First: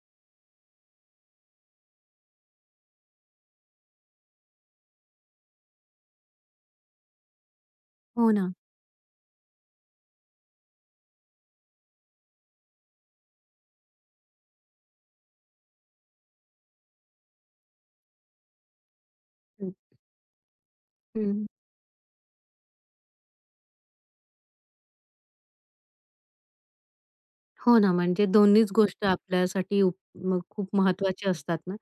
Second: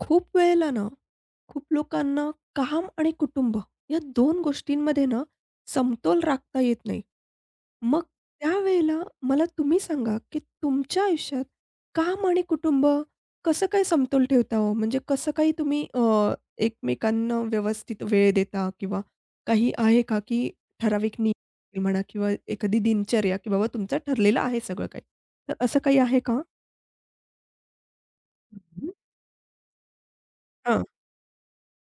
खूप वेळेला ना, खूप लोकांना काम आणि कुटुंब या दोन गोष्टींमध्ये ना, समतोल राखता येत नाही. मग हो ना. त्यावेळेला मला तुम्ही सांगा, की तुमच्या आयुष्यात काम आणि कुटुंब कसं काय समतोल ठेवता हो? म्हणजे कसं काही तुम्ही एकमेकांना व्यवस्थित वेळ देता किंवा हं, काही आहे का, की ठराविक हं. नियम म्हणा किंवा एखादी दिनचर्या, की बाबा तुमचं ठरलेलं आहे सगळं काही. तर असं काही आहे का? हो ना, म्हणजे दोन्हीच हं. गोष्ट आपल्यासाठी उप मग खूप हां. महत्त्वाच्या असतात ना.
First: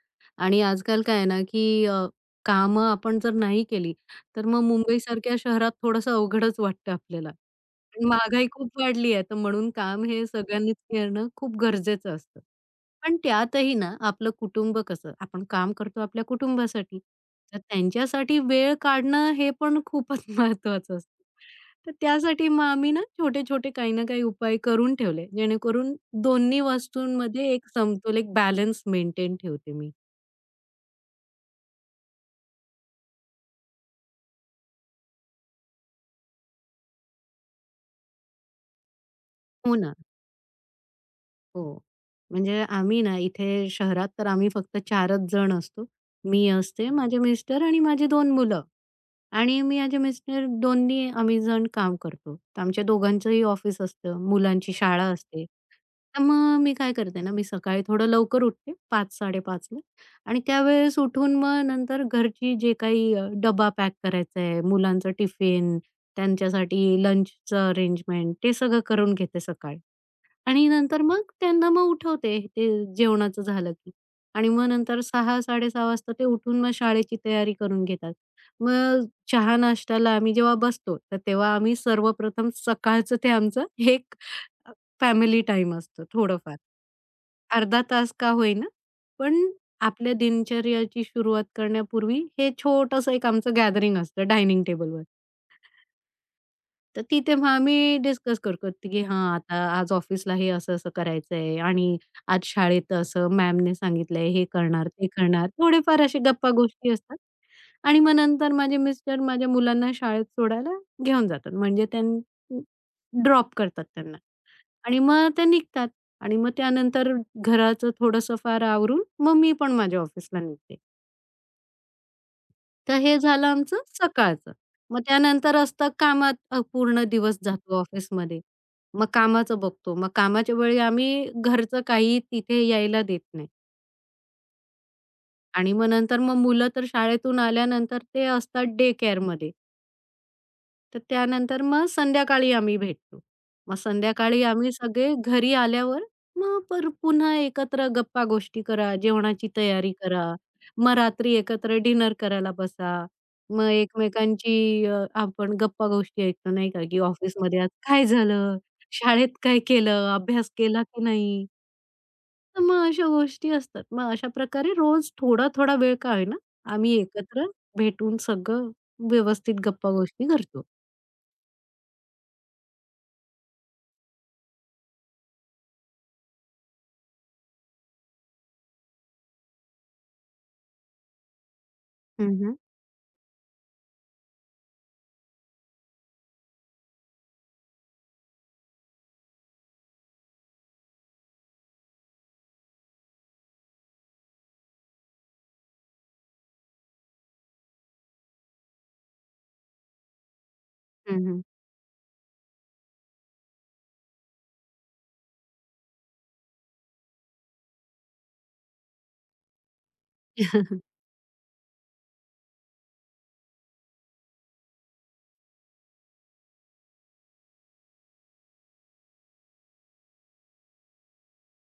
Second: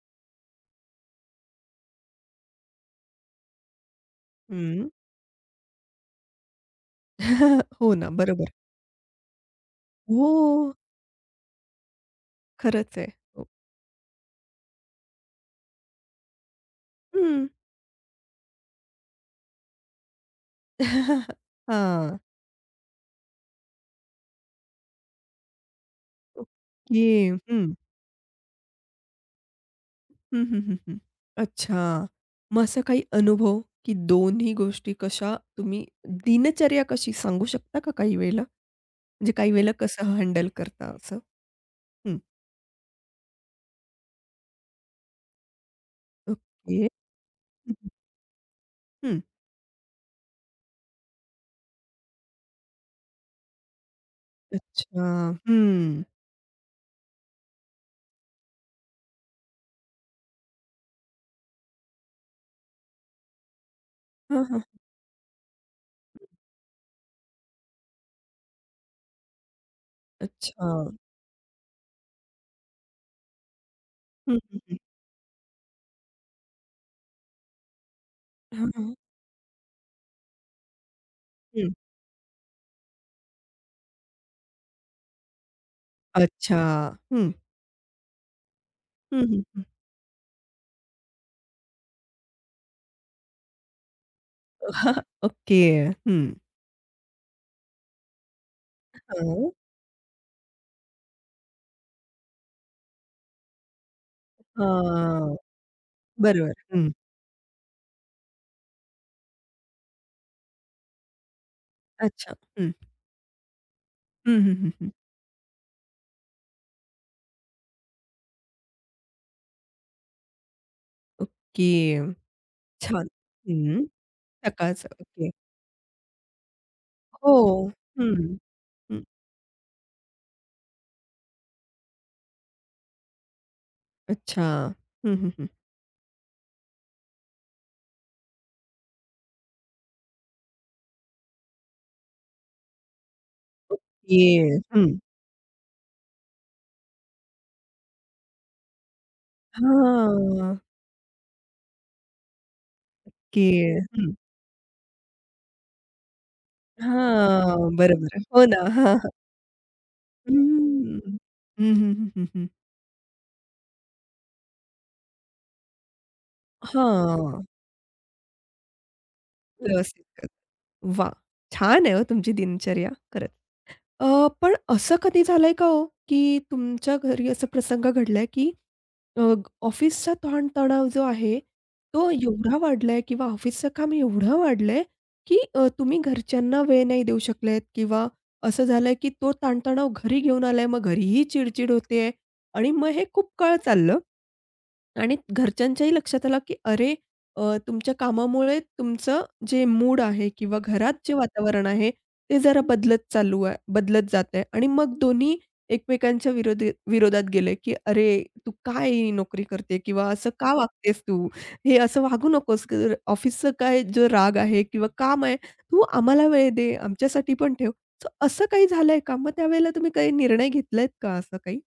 आणि आजकाल काय आहे ना, की कामं आपण जर नाही केली, तर मग हं. मुंबईसारख्या शहरात थोडंसं अवघडच वाटतं आपल्याला. हो आणि ना. महागाई बरोबर. खूप वाढली आहे, तर म्हणून काम हे हो, सगळ्यांनीच करणं खूप गरजेचं असतं. खरंच आहे. पण हो. त्यातही ना, आपलं कुटुंब कसं आपण काम करतो आपल्या कुटुंबासाठी, हं. तर त्यांच्यासाठी वेळ काढणं हे पण खूपच महत्त्वाचं असतं. तर हां. त्यासाठी मग आम्ही ना छोटे-छोटे काही ना काही उपाय करून ठेवले, जेणेकरून दोन्ही ओके. वस्तूंमध्ये एक हं. समतोल, एक बॅलन्स मेंटेन ठेवते मी. हं, हं, हं, हं. अच्छा. मग असा काही अनुभव, की दोन्ही गोष्टी कशा तुम्ही दिनचर्या कशी सांगू शकता का काही वेळेला? म्हणजे काही वेळेला हो ना. कसं हँडल करता असं? हो. हं. म्हणजे आम्ही ना इथे शहरात तर आम्ही फक्त 4च जण असतो. मी ओके. हं, असते, माझे मिस्टर आणि हं. माझी दोन मुलं. हं. आणि मी माझे मिस्टर दोन्ही आम्ही जण काम करतो. तर आमच्या दोघांचंही ऑफिस असतं, मुलांची शाळा अच्छा. असते. हं. तर मग मी काय करते ना, मी सकाळी थोडं लवकर उठते 5:00-5:30 ला आणि त्यावेळेस उठून मग नंतर घरची जे काही डब्बा पॅक करायचा हां, आहे, हां. मुलांचं टिफिन, त्यांच्यासाठी लंचचं अरेंजमेंट ते सगळं करून घेते सकाळी. आणि अच्छा. नंतर मग त्यांना मग उठवते ते जेवणाचं झालं की. हं, आणि हं, मग हं. नंतर 6-6:30 वाजता ते उठून मग शाळेची तयारी करून घेतात. हां, हां. मग चहा नाश्त्याला आम्ही जेव्हा बसतो, तर तेव्हा हं. आम्ही सर्वप्रथम सकाळचं ते आमचं एक अ, फॅमिली टाईम असतो थोडंफार. अच्छा. हं. अर्धा तास का होईना, हं, पण हं, हं. आपल्या दिनचर्याची सुरुवात करण्यापूर्वी हे छोटंसं एक आमचं गॅदरिंग असतं डायनिंग टेबलवर. ओके. हं. तर ती तेव्हा आम्ही डिस्कस करतो, की हां, हां. आता आज ऑफिसला हे असं-असं करायचंय आणि आज शाळेत असं मॅमने सांगितलंय, हे करणार, ते हां. करणार. थोडेफार असे बरोबर. गप्पा-गोष्टी हं. असतात आणि मग नंतर माझे मिस्टर माझ्या मुलांना शाळेत सोडायला घेऊन जातात. म्हणजे अच्छा. त्यां हं. ड्रॉप करतात त्यांना हं, हं, हं, हं. आणि मग ते निघतात आणि मग त्यानंतर घराचं थोडंसं फार आवरून मग मी पण माझ्या ऑफिसला निघते. ओके. तर छान. हे झालं आमचं हं. सकाळचं. सकाळचं. मग ओके. त्यानंतर असतं कामात पूर्ण हो. दिवस जातो हं. ऑफिसमध्ये. हं. मग कामाचं बघतो. मग कामाच्या वेळी आम्ही घरचं काही तिथे यायला देत नाही अच्छा. हं, हं, हं. आणि मग नंतर मग मुलं तर शाळेतून आल्यानंतर ते असतात डे केअरमध्ये. तर त्यानंतर मग संध्याकाळी आम्ही भेटतो. मग ओके. संध्याकाळी आम्ही हं. सगळे घरी आल्यावर मग पर पुन्हा एकत्र गप्पा-गोष्टी करा, जेवणाची तयारी करा. हां. मग रात्री एकत्र डिनर करायला बसा. ओके. मग हं. एकमेकांची आपण गप्पा-गोष्टी ऐकतो नाही का, की ऑफिसमध्ये आज हां. काय बरोबर. हो झालं? ना. हां, हां. शाळेत काय केलं? अभ्यास केला हं. की नाही? हं, हं, हं, हं, हं. तर मग अशा गोष्टी असतात. मग अशा प्रकारे रोज थोडा-थोडा वेळ का होईना, आम्ही हां. एकत्र भेटून सगळं व्यवस्थित व्यवस्थित. गप्पा-गोष्टी करतो. वाह! छान आहे हो तुमची दिनचर्या खरंच. अ, पण असं कधी झालंय का हो, की तुमच्या घरी असा प्रसंग घडलाय की अ, ऑफिसचा ताणतणाव जो आहे, तो एवढा वाढलाय किंवा ऑफिसचं काम एवढं वाढलंय, की तुम्ही घरच्यांना वेळ नाही देऊ शकलेत किंवा असं झालंय, की तो ताणतणाव घरी घेऊन आलाय. मग घरीही चिड-चिड होतेय आणि मग हे खूप काळ चाललं. आणि घरच्यांच्याही लक्षात आलं, की अरे, तुमच्या कामामुळे तुमचं जे मूड आहे किंवा घरात जे हं, वातावरण आहे, ते जरा बदलत चालू आहे बदलत जातंय आणि मग दोन्ही एकमेकांच्या विरोधात गेले, की "अरे, तू काय ही नोकरी करते किंवा असं का वागतेस तू? हे असं वागू नकोस. ऑफिसचा काय जो राग आहे किंवा काम आहे, तू आम्हाला वेळ दे, आमच्यासाठी पण ठेव." सो असं काही झालंय का? मग त्यावेळेला तुम्ही काही निर्णय घेतलायत का असं काही?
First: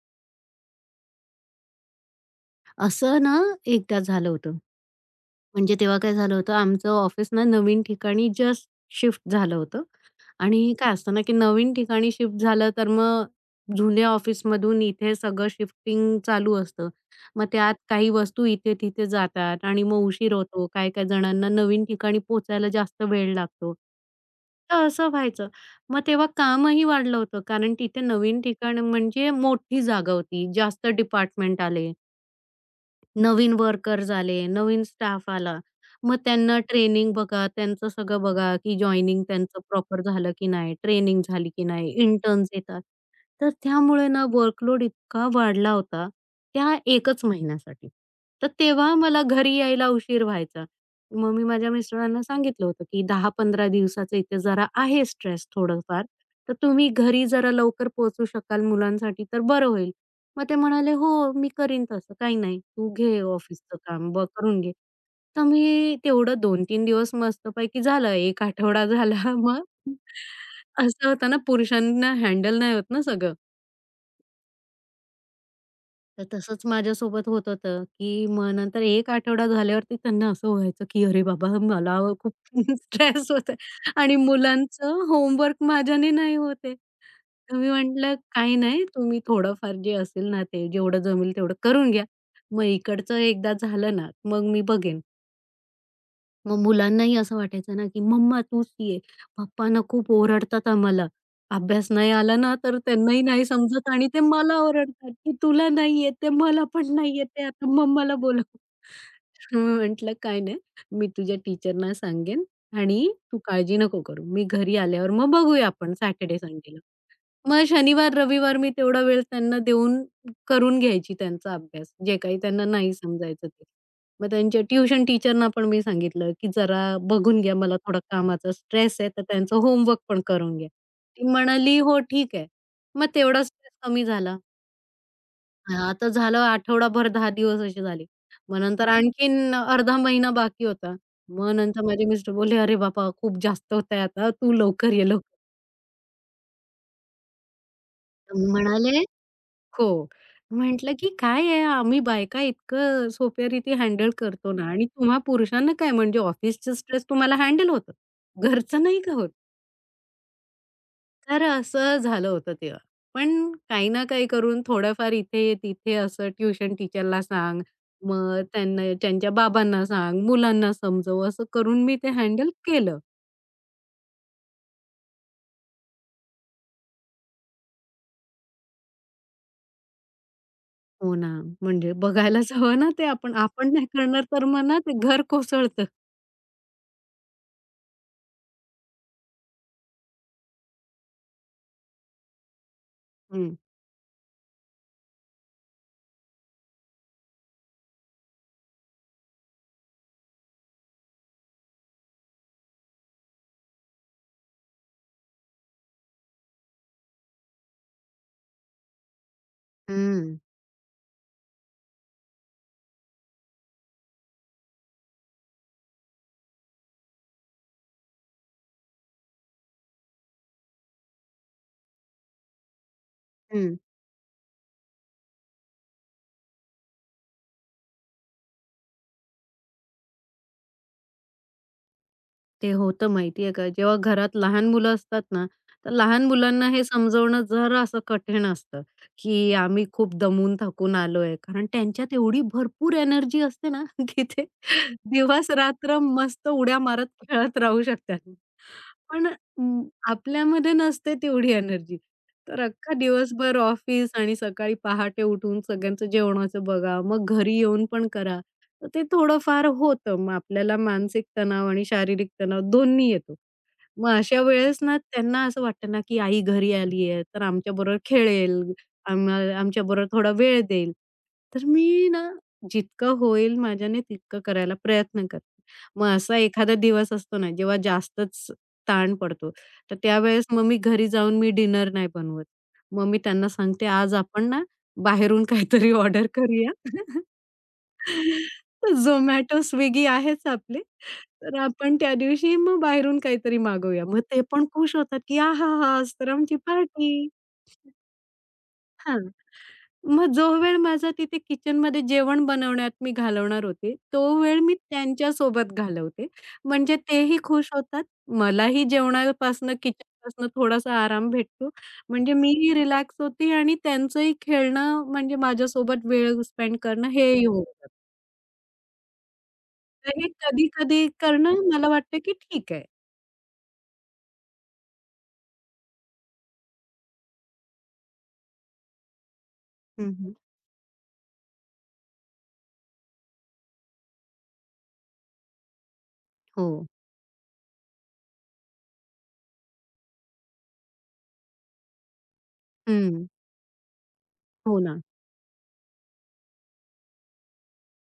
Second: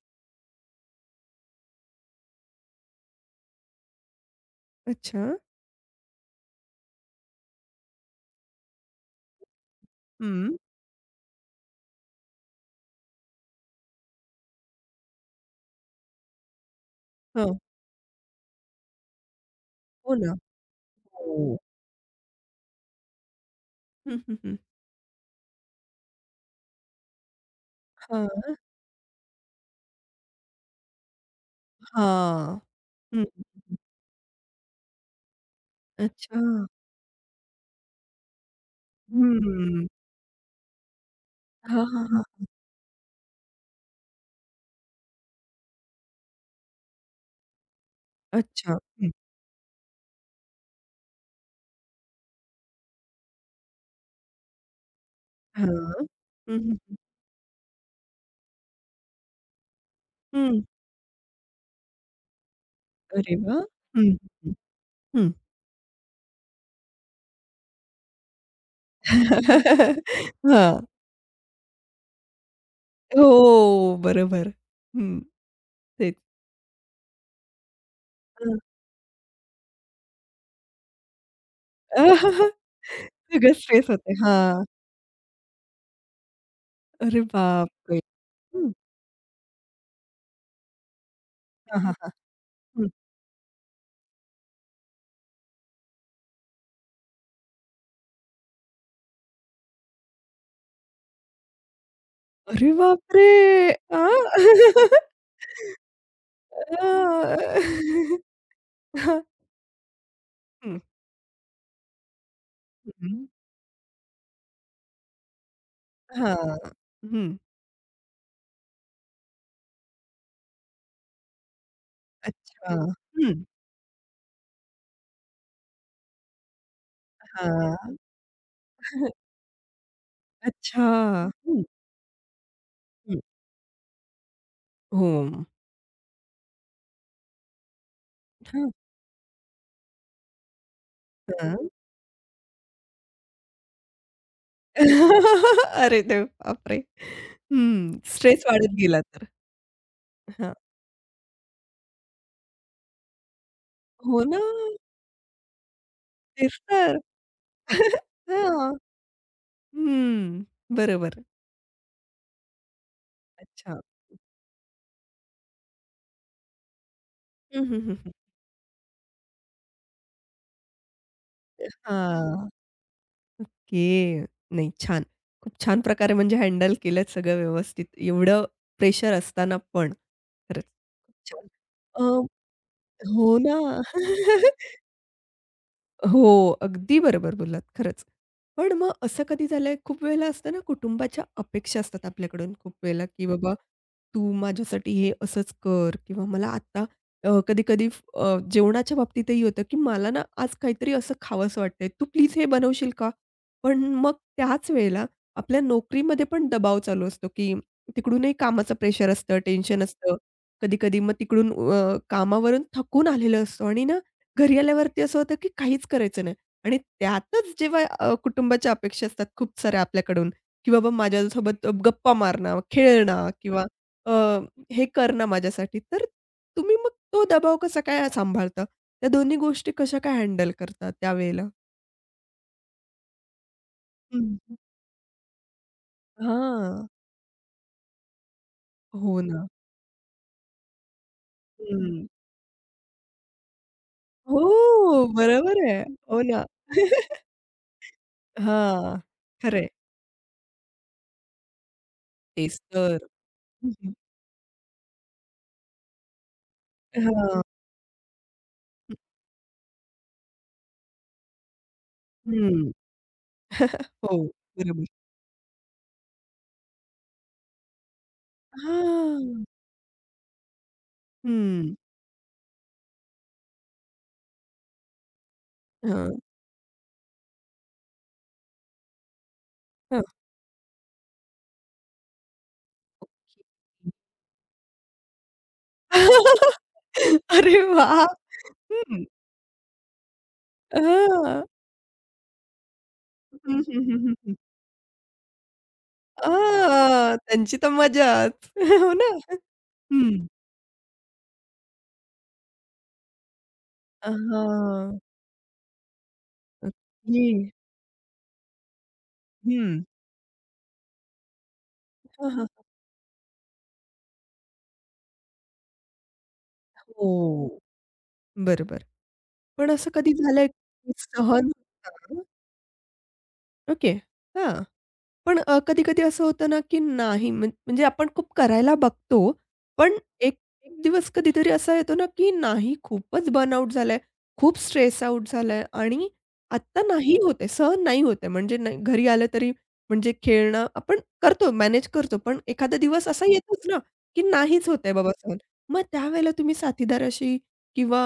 असं ना एकदा झालं होतं. अच्छा. म्हणजे तेव्हा काय झालं होतं, आमचं ऑफिस ना नवीन ठिकाणी जस्ट शिफ्ट झालं होतं हं. आणि काय असतं ना, की नवीन ठिकाणी शिफ्ट झालं तर मग जुन्या ऑफिसमधून इथे सगळं शिफ्टिंग चालू असतं. मग हां. त्यात काही वस्तू इथे-तिथे जातात आणि मग हो उशीर ना. होतो. काही-काही जणांना हो. नवीन ठिकाणी पोहोचायला जास्त वेळ लागतो. हं, हं, हं. तर असं व्हायचं. मग तेव्हा कामही वाढलं होतं कारण तिथे नवीन हां, ठिकाण म्हणजे मोठी जागा होती. जास्त डिपार्टमेंट आले. हां. हं. नवीन वर्कर्स आले, नवीन स्टाफ आला. मग अच्छा. त्यांना ट्रेनिंग बघा, त्यांचं सगळं बघा, की जॉइनिंग त्यांचं हं. प्रॉपर झालं की नाही, ट्रेनिंग झाली की हां, नाही, हां, हां. इंटर्न्स येतात. तर त्यामुळे ना वर्कलोड इतका वाढला होता, त्या 1च महिन्यासाठी. तर अच्छा. तेव्हा हं. मला घरी यायला उशीर व्हायचा. मग मी माझ्या मिस्टरांना सांगितलं होतं, की 10-15 दिवसाचं इथे जरा आहे स्ट्रेस थोडंफार, हां. तर हं, तुम्ही हं. घरी जरा लवकर पोहोचू शकाल मुलांसाठी तर बरं होईल. मग ते हं. म्हणाले, "हो, मी करीन तसं. काही नाही. तू घे अरे वाह! ऑफिसचं हं, काम ब हं, करून घे." हं. तर मी तेवढं 2-3 दिवस मस्तपैकी झालं. 1 आठवडा झाला. मग हां. असं होतं ना, पुरुषांना हँडल नाही होत ना सगळं. हो, बरोबर. हं, तेच. तर तसंच माझ्यासोबत होत होतं, की मग हं. नंतर 1 आठवडा झाल्यावरती त्यांना असं व्हायचं, की "अरे बाबा, मला खूप सगळं स्ट्रेस होतोय स्ट्रेस होते. आणि हां. मुलांचं होमवर्क माझ्याने नाही होते, आहे." अरे तर मी बापरे! म्हटलं, "काही हं. नाही, तुम्ही थोडंफार जे असेल ना, ते जेवढं जमेल तेवढं हां, करून हां, घ्या. हां. मग हं. इकडचं एकदा झालं ना, मग मी बघेन." मग मुलांनाही असं वाटायचं ना, की "मम्मा तूच ये." पप्पा ना खूप ओरडतात आम्हाला. अभ्यास नाही आला ना, अरे तर त्यांनाही बापरे! नाही समजत आ आणि ते मला ओरडतात, की "तुला नाही येत आहे, मला पण नाही येत हां. आहे, आता मम्माला बोलव." हां. हं, म्हटलं "काय नाही, हं, मी तुझ्या टीचरना सांगेन आणि हं. तू काळजी नको करू. मी घरी आल्यावर मग बघूया आपण सॅटर्डे हां. संडेला." हं. मग शनिवार, रविवार मी तेवढा वेळ त्यांना देऊन करून घ्यायची त्यांचा अभ्यास, जे काही त्यांना अच्छा. नाही हं. समजायचं ते. मग त्यांच्या ट्युशन टीचरना पण मी सांगितलं, की "जरा बघून घ्या, मला हां, थोडा कामाचा स्ट्रेस आहे, तर त्यांचं होमवर्क पण करून घ्या." अच्छा. ती हं, म्हणाली, "हो, ठीक आहे." मग हं. तेवढा स्ट्रेस कमी झाला. हो. आता झालं आठवडाभर 10 दिवस असे झाले. मग हां, नंतर आणखीन अर्धा महिना बाकी होता. मग हां. नंतर माझे मिस्टर बोलले, "अरे बाबा, खूप जास्त होतंय आता, तू लवकर ये लवकर." अरे देव! बापरे! हं, स्ट्रेस वाढत म्हणाले गेला तर. हो. हां. म्हटलं, की "काय आहे, आम्ही बायका इतकं सोप्यारीती हँडल हो ना, करतो ना आणि तुम्हा पुरुषांना काय म्हणजे तेच ऑफिसचं तर. स्ट्रेस तुम्हाला हँडल होतं. हां. घरचं नाही का होत?" हं, बरोबर. तर असं झालं होतं तेव्हा. पण अच्छा. काही ना काही करून थोडंफार इथे-तिथे असं ट्युशन टीचरला सांग, हं, हं, हं, हं. मग त्यांना त्यांच्या बाबांना सांग, मुलांना समजव, असं करून मी ते हां, हँडल केलं. ओके. नाही छान. खूप छान प्रकारे म्हणजे हँडल केलंत सगळं व्यवस्थित. एवढं प्रेशर असताना पण. खरंच, हो खूप ना, छान. म्हणजे अ, बघायलाच हवं ना ते आपण. हो आपण ना. नाही करणार तर मग ना ते घर कोसळतं. हो, अगदी बरोबर बोललात खरंच. पण मग असं कधी झालंय खूप वेळेला असतं ना कुटुंबाच्या अपेक्षा असतात आपल्याकडून खूप वेळेला, की बाबा हं. तू माझ्यासाठी हे असंच कर किंवा मला आता कधी-कधी जेवणाच्या बाबतीतही होतं, की मला ना आज काहीतरी असं खावंसं वाटतंय, तू प्लीज हे बनवशील का? पण मग त्याच वेळेला आपल्या नोकरीमध्ये पण दबाव चालू असतो, की तिकडूनही कामाचं प्रेशर असतं, टेन्शन असतं. हं, कधी-कधी मग तिकडून कामावरून थकून आलेलं असतो आणि ना घरी आल्यावरती असं होतं, की काहीच करायचं नाही आणि त्यातच जेव्हा कुटुंबाच्या अपेक्षा असतात खूप साऱ्या आपल्याकडून, की बाबा माझ्यासोबत गप्पा मारणं, खेळणं किंवा हं. अ, हे करणं माझ्यासाठी. तर तुम्ही मग तो दबाव कसा काय सांभाळता? त्या दोन्ही गोष्टी कशा काय हँडल करता त्यावेळेला? ते होतं माहिती आहे का, जेव्हा घरात हं, लहान मुलं असतात ना, तर लहान मुलांना हे हां. समजवणं जरा असं कठीण असतं, हो ना. की आम्ही खूप दमून थकून आलोय. कारण हं. त्यांच्यात एवढी भरपूर एनर्जी असते ना, की हो, ते बरोबर आहे. दिवस-रात्र हो ना. मस्त उड्या मारत खेळत राहू शकतात. हां, पण खरं आपल्यामध्ये नसते तेवढी एनर्जी. तेच तर अख्खा तर. दिवसभर हं, हं. ऑफिस आणि सकाळी पहाटे उठून सगळ्यांचं जेवणाचं बघा, मग हां. घरी येऊन पण करा. तर ते थोडंफार होतं. मग आपल्याला मानसिक तणाव आणि शारीरिक तणाव हं. दोन्ही येतो. मग हो, अशा वेळेस बरोबर. ना त्यांना असं वाटतं ना, की आई घरी आली आहे, तर आमच्याबरोबर खेळेल, आम्हा हां. आमच्याबरोबर थोडा वेळ देईल. तर हं. मी ना जितकं होईल माझ्याने तितकं करायला प्रयत्न करते. मग हां, असा एखादा दिवस असतो ना, जेव्हा जास्तच ताण पडतो, तर हां. त्यावेळेस मग मी घरी जाऊन मी डिनर नाही बनवत. मग मी ओके. त्यांना सांगते, "आज आपण ना बाहेरून काहीतरी ऑर्डर करूया." अरे वाह! तर हं. Zomato, Swiggy आहेच आपले. हां. तर आपण त्या दिवशी मग बाहेरून काहीतरी हं, हं, हं, मागवूया. हं, मग हं. ते पण खुश होतात, की आहाहा! आज तर आमची पार्टी. हां, त्यांची तर मजाच. हो ना? हां. हं. मग जो वेळ माझा तिथे किचनमध्ये जेवण बनवण्यात मी घालवणार होते, तो वेळ मी हां, त्यांच्या सोबत घालवते. म्हणजे ओके. तेही खुश होतात. मलाही जेवणापासनं, हं. किचनपासनं थोडासा आराम भेटतो. हां, म्हणजे हां, मीही रिलॅक्स होते आणि त्यांचंही खेळणं म्हणजे माझ्यासोबत वेळ स्पेंड करणं हेही हो, होतं. बरोबर. पण असं कधी तर हे झालंय की कधी-कधी सहन करणं मला वाटतं होता? की ठीक आहे. ओके. हां. पण कधी-कधी असं होतं ना, की नाही म्हणजे आपण खूप करायला बघतो. पण हं, हं. एक एक दिवस कधीतरी असा येतो ना, की नाही खूपच बर्नआउट झालाय, खूप स्ट्रेस आउट झालाय आणि हो. आत्ता नाही होत सहन नाही होत म्हणजे नाही घरी आलं तरी म्हणजे खेळणं आपण करतो, मॅनेज करतो. पण एखादा दिवस असा हं. येतोच ना, की नाहीच हो होत ना. बाबा सहन. मग त्यावेळेला तुम्ही साथीदाराशी किंवा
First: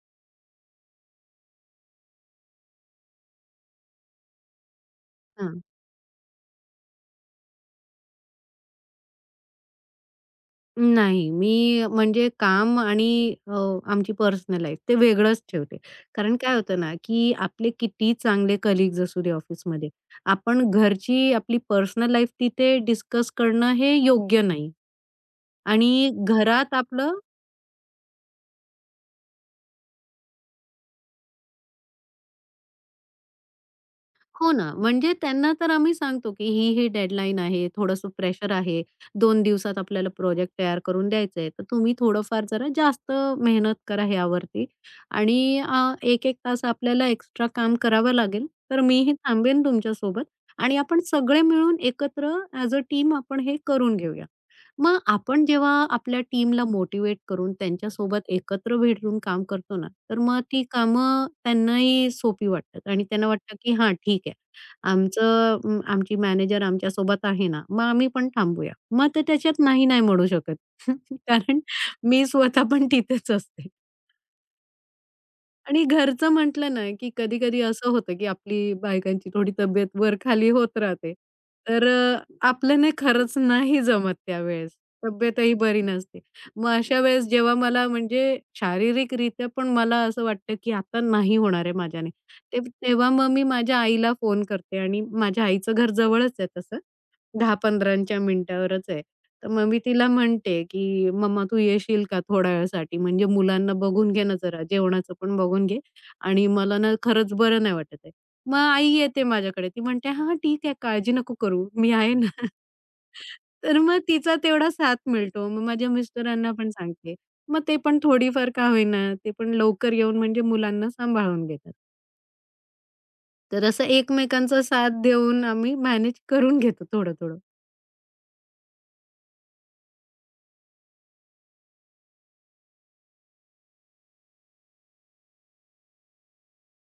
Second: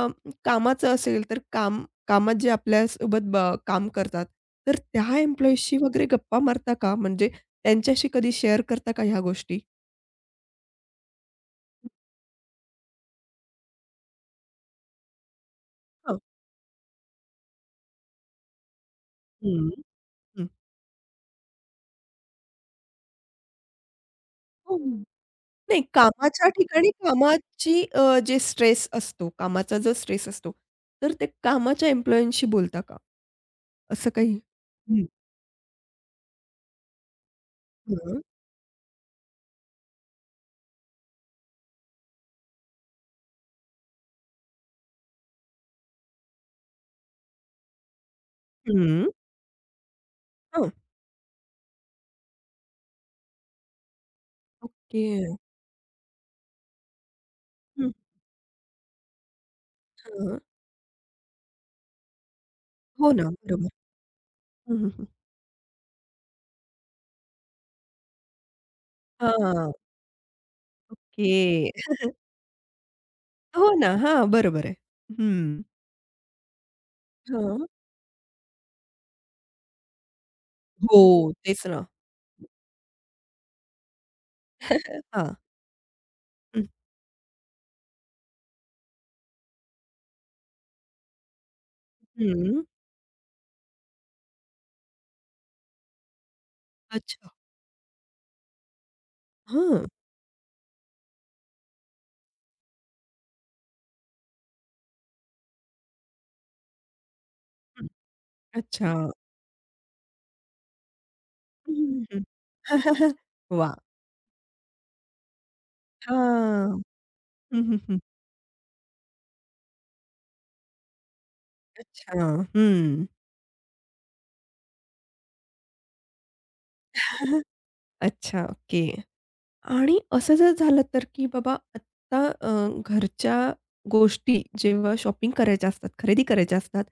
कामाचं असेल, तर कामात जे आपल्यासोबत काम करतात, तर त्या हां. एम्प्लॉईजशी वगैरे गप्पा मारता का? म्हणजे त्यांच्याशी कधी शेअर करता का ह्या गोष्टी? नाही, मी म्हणजे काम आणि अ, आमची पर्सनल लाईफ ते वेगळंच ठेवते. हां. कारण काय होतं ना, की आपले किती चांगले कलीग्ज असू दे हं. ऑफिसमध्ये, हं. आपण घरची आपली पर्सनल लाईफ तिथे डिस्कस करणं हे योग्य नाही हो, हो. नाही आणि कामाच्या घरात ठिकाणी आपलं कामाची जे स्ट्रेस असतो, कामाचा जो स्ट्रेस असतो, तर ते कामाच्या एम्प्लॉयींशी बोलता का? असं काही? हो ना, हं. म्हणजे त्यांना तर आम्ही सांगतो, की ही डेडलाईन आहे, थोडंसं हं. प्रेशर आहे. 2 दिवसात आपल्याला प्रोजेक्ट तयार करून द्यायचंय. तर तुम्ही थोडंफार जरा जास्त मेहनत करा ह्यावरती आणि एक एक तास आपल्याला एक्स्ट्रा काम करावं लागेल. तर हं. मीही थांबेन तुमच्यासोबत हं. आणि आपण सगळे मिळून एकत्र ॲज अ टीम आपण हे करून घेऊया. मग ओके. आपण जेव्हा आपल्या टीमला मोटिवेट करून हं. त्यांच्यासोबत एकत्र भेटून काम करतो ना, तर हां. मग ती कामं त्यांनाही सोपी वाटतात आणि हो त्यांना ना. वाटतं, बरोबर. की हां, ठीक आहे. हं, हं, हं. आमचं आमची मॅनेजर आमच्यासोबत आहे ना, मग आम्ही पण थांबूया. मग ते त्याच्यात हां. नाही, नाही म्हणू शकत. कारण ओके. मी स्वतः पण तिथेच असते. हो ना. हां. बरोबर आहे. हं. आणि घरचं म्हटलं ना, की कधी-कधी हां. असं होतं, की आपली बायकांची थोडी तब्येत वर-खाली होत राहते. हो, तेच ना. तर आपल्याने खरंच नाही जमत त्यावेळेस. हां. तब्येतही बरी नसते. हं, मग अशा वेळेस जेव्हा मला म्हणजे शारीरिकरित्या पण मला असं वाटतं, की आता नाही होणार आहे माझ्याने. ते हं. तेव्हा मग मी माझ्या आईला फोन करते आणि माझ्या आईचं घर जवळच आहे तसं. अच्छा. 10-15च्या मिनिटावरच आहे. तर मग मी हं. तिला म्हणते, की "मम्मा तू येशील का थोड्या वेळासाठी? म्हणजे मुलांना बघून घे ना जरा, जेवणाचं पण बघून घे आणि मला ना खरंच बरं नाही हं. वाटत आहे." मग आई अच्छा. येते माझ्याकडे. ती म्हणते, "हां, हां, ठीक आहे. काळजी नको करू. हं, मी हं, आहे हं. ना." वाह! तर मग तिचा तेवढा साथ मिळतो. मग माझ्या मिस्टरांना पण हां. सांगते. मग हं, ते हं, हं. पण थोडीफार का होईना, ते पण लवकर येऊन म्हणजे मुलांना सांभाळून घेतात. अच्छा. हं. तर असं एकमेकांचा साथ देऊन आम्ही मॅनेज करून घेतो थोडं-थोडं. अच्छा, ओके. आणि असं जर झालं तर, की बाबा आत्ता घरच्या गोष्टी जेव्हा शॉपिंग करायच्या असतात, खरेदी करायच्या असतात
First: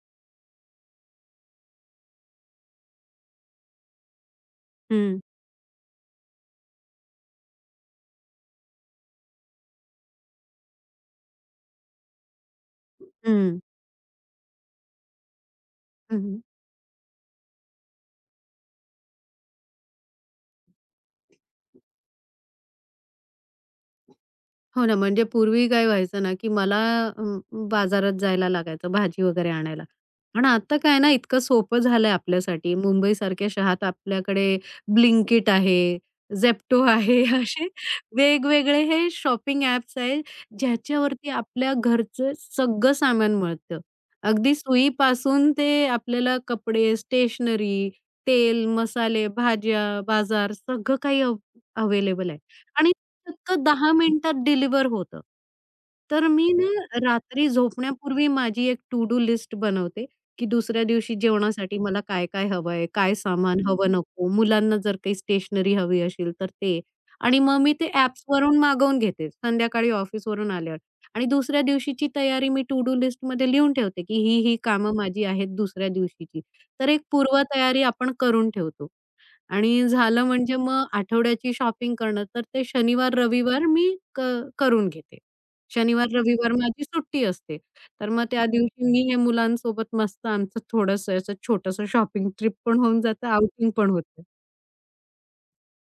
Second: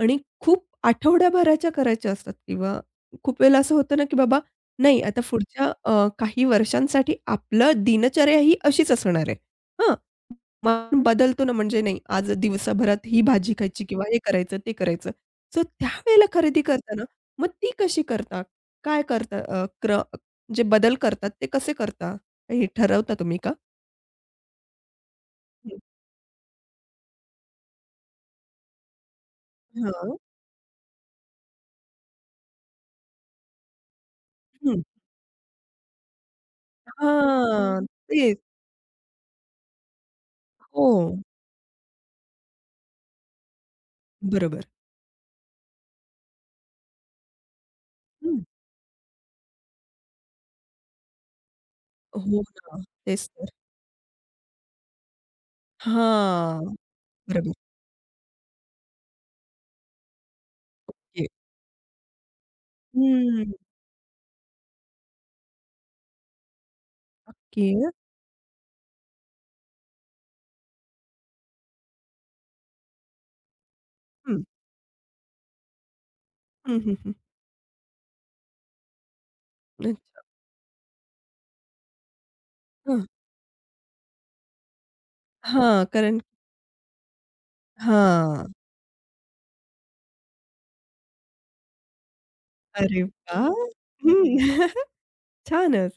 आणि खूप आठवड्याभराच्या करायच्या असतात किंवा खूप वेळेला असं होतं ना, की बाबा नाही हं. आता पुढच्या काही वर्षांसाठी आपलं दिनचर्या ही अशीच असणार आहे. हां, मन बदलतो ना, म्हणजे नाही आज दिवसाभरात ही भाजी हं. खायची किंवा हे करायचं, ते करायचं. सो हं, त्यावेळेला हं. खरेदी करताना मग ती कशी करता? काय करता? अ, क्र जे बदल करतात ते कसे करता? हे ठरवता तुम्ही का? हो ना, म्हणजे पूर्वी हं. काय व्हायचं ना, की मला अं, बाजारात जायला लागायचं भाजी वगैरे आणायला. हां. पण आता काय ना, इतकं सोपं झालंय आपल्यासाठी. मुंबईसारख्या शहरात आपल्याकडे हं. Blinkit आहे, Zepto आहे, असे हां. तेच. वेगवेगळे हे शॉपिंग ॲप्स आहे, हो. ज्याच्यावरती आपल्या घरचं सगळं सामान मिळतं. अगदी बरोबर. सुईपासून ते आपल्याला कपडे, स्टेशनरी, हं. तेल, मसाले, भाज्या, बाजार सगळं काही अवेलेबल आहे हो ना. आणि तेच तर. फक्त 10 मिनिटात डिलिव्हर होतं. तर मी ना हां. रात्री बरोबर. झोपण्यापूर्वी माझी एक टू डू लिस्ट बनवते, की दुसऱ्या दिवशी ओके. जेवणासाठी मला काय-काय हवंय, काय हं. सामान हवं नको, मुलांना जर काही स्टेशनरी हवी असेल तर ते आणि मग ओके. मी ते ॲप्सवरून मागवून घेते संध्याकाळी ऑफिसवरून आल्यावर आणि दुसऱ्या दिवशीची तयारी मी टू डू लिस्टमध्ये लिहून ठेवते, की ही, हं. ही कामं माझी आहेत दुसऱ्या दिवशीची. हं, तर हं, एक हं. पूर्वतयारी आपण करून ठेवतो. आणि अच्छा. झालं म्हणजे मग आठवड्याची शॉपिंग करणं, तर ते हं. शनिवार-रविवार मी क करून घेते. हां. कारण शनिवार-रविवार माझी सुट्टी असते. तर मग हां. त्या दिवशी मी हे मुलांसोबत मस्त आमचं थोडंसं असं छोटंसं शॉपिंग ट्रिप पण अरे होऊन जातं, वाह! आउटिंग पण होतं. हं. छानच.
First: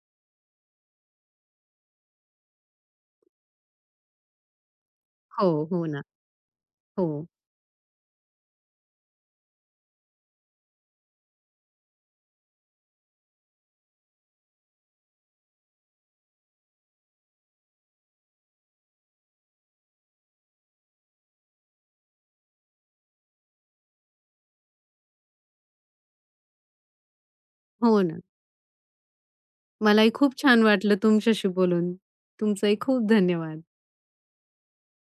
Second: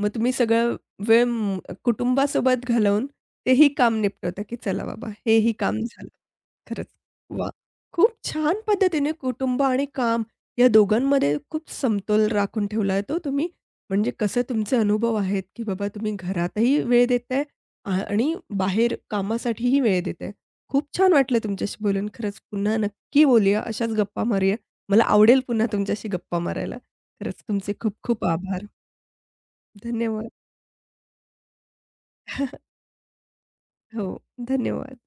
मग तुम्ही सगळं वेळ म कुटुंबासोबत घालवून तेही काम निपटवता, की चला बाबा हो, हेही काम हो ना. झालं. खरंच हो, वाह! खूप छान पद्धतीने कुटुंब आणि काम या दोघांमध्ये खूप समतोल राखून ठेवला आहे तो तुम्ही. म्हणजे कसं तुमचे अनुभव आहेत, की बाबा तुम्ही घरातही वेळ देताय आणि बाहेर कामासाठीही वेळ देताय. खूप छान वाटलं तुमच्याशी बोलून. खरंच पुन्हा नक्की बोलूया. अशाच गप्पा मारूया. मला आवडेल पुन्हा तुमच्याशी गप्पा मारायला. खरंच तुमचे खूप हो ना. खूप आभार. मलाही धन्यवाद. खूप छान वाटलं तुमच्याशी बोलून. तुमचंही खूप धन्यवाद. हो, धन्यवाद.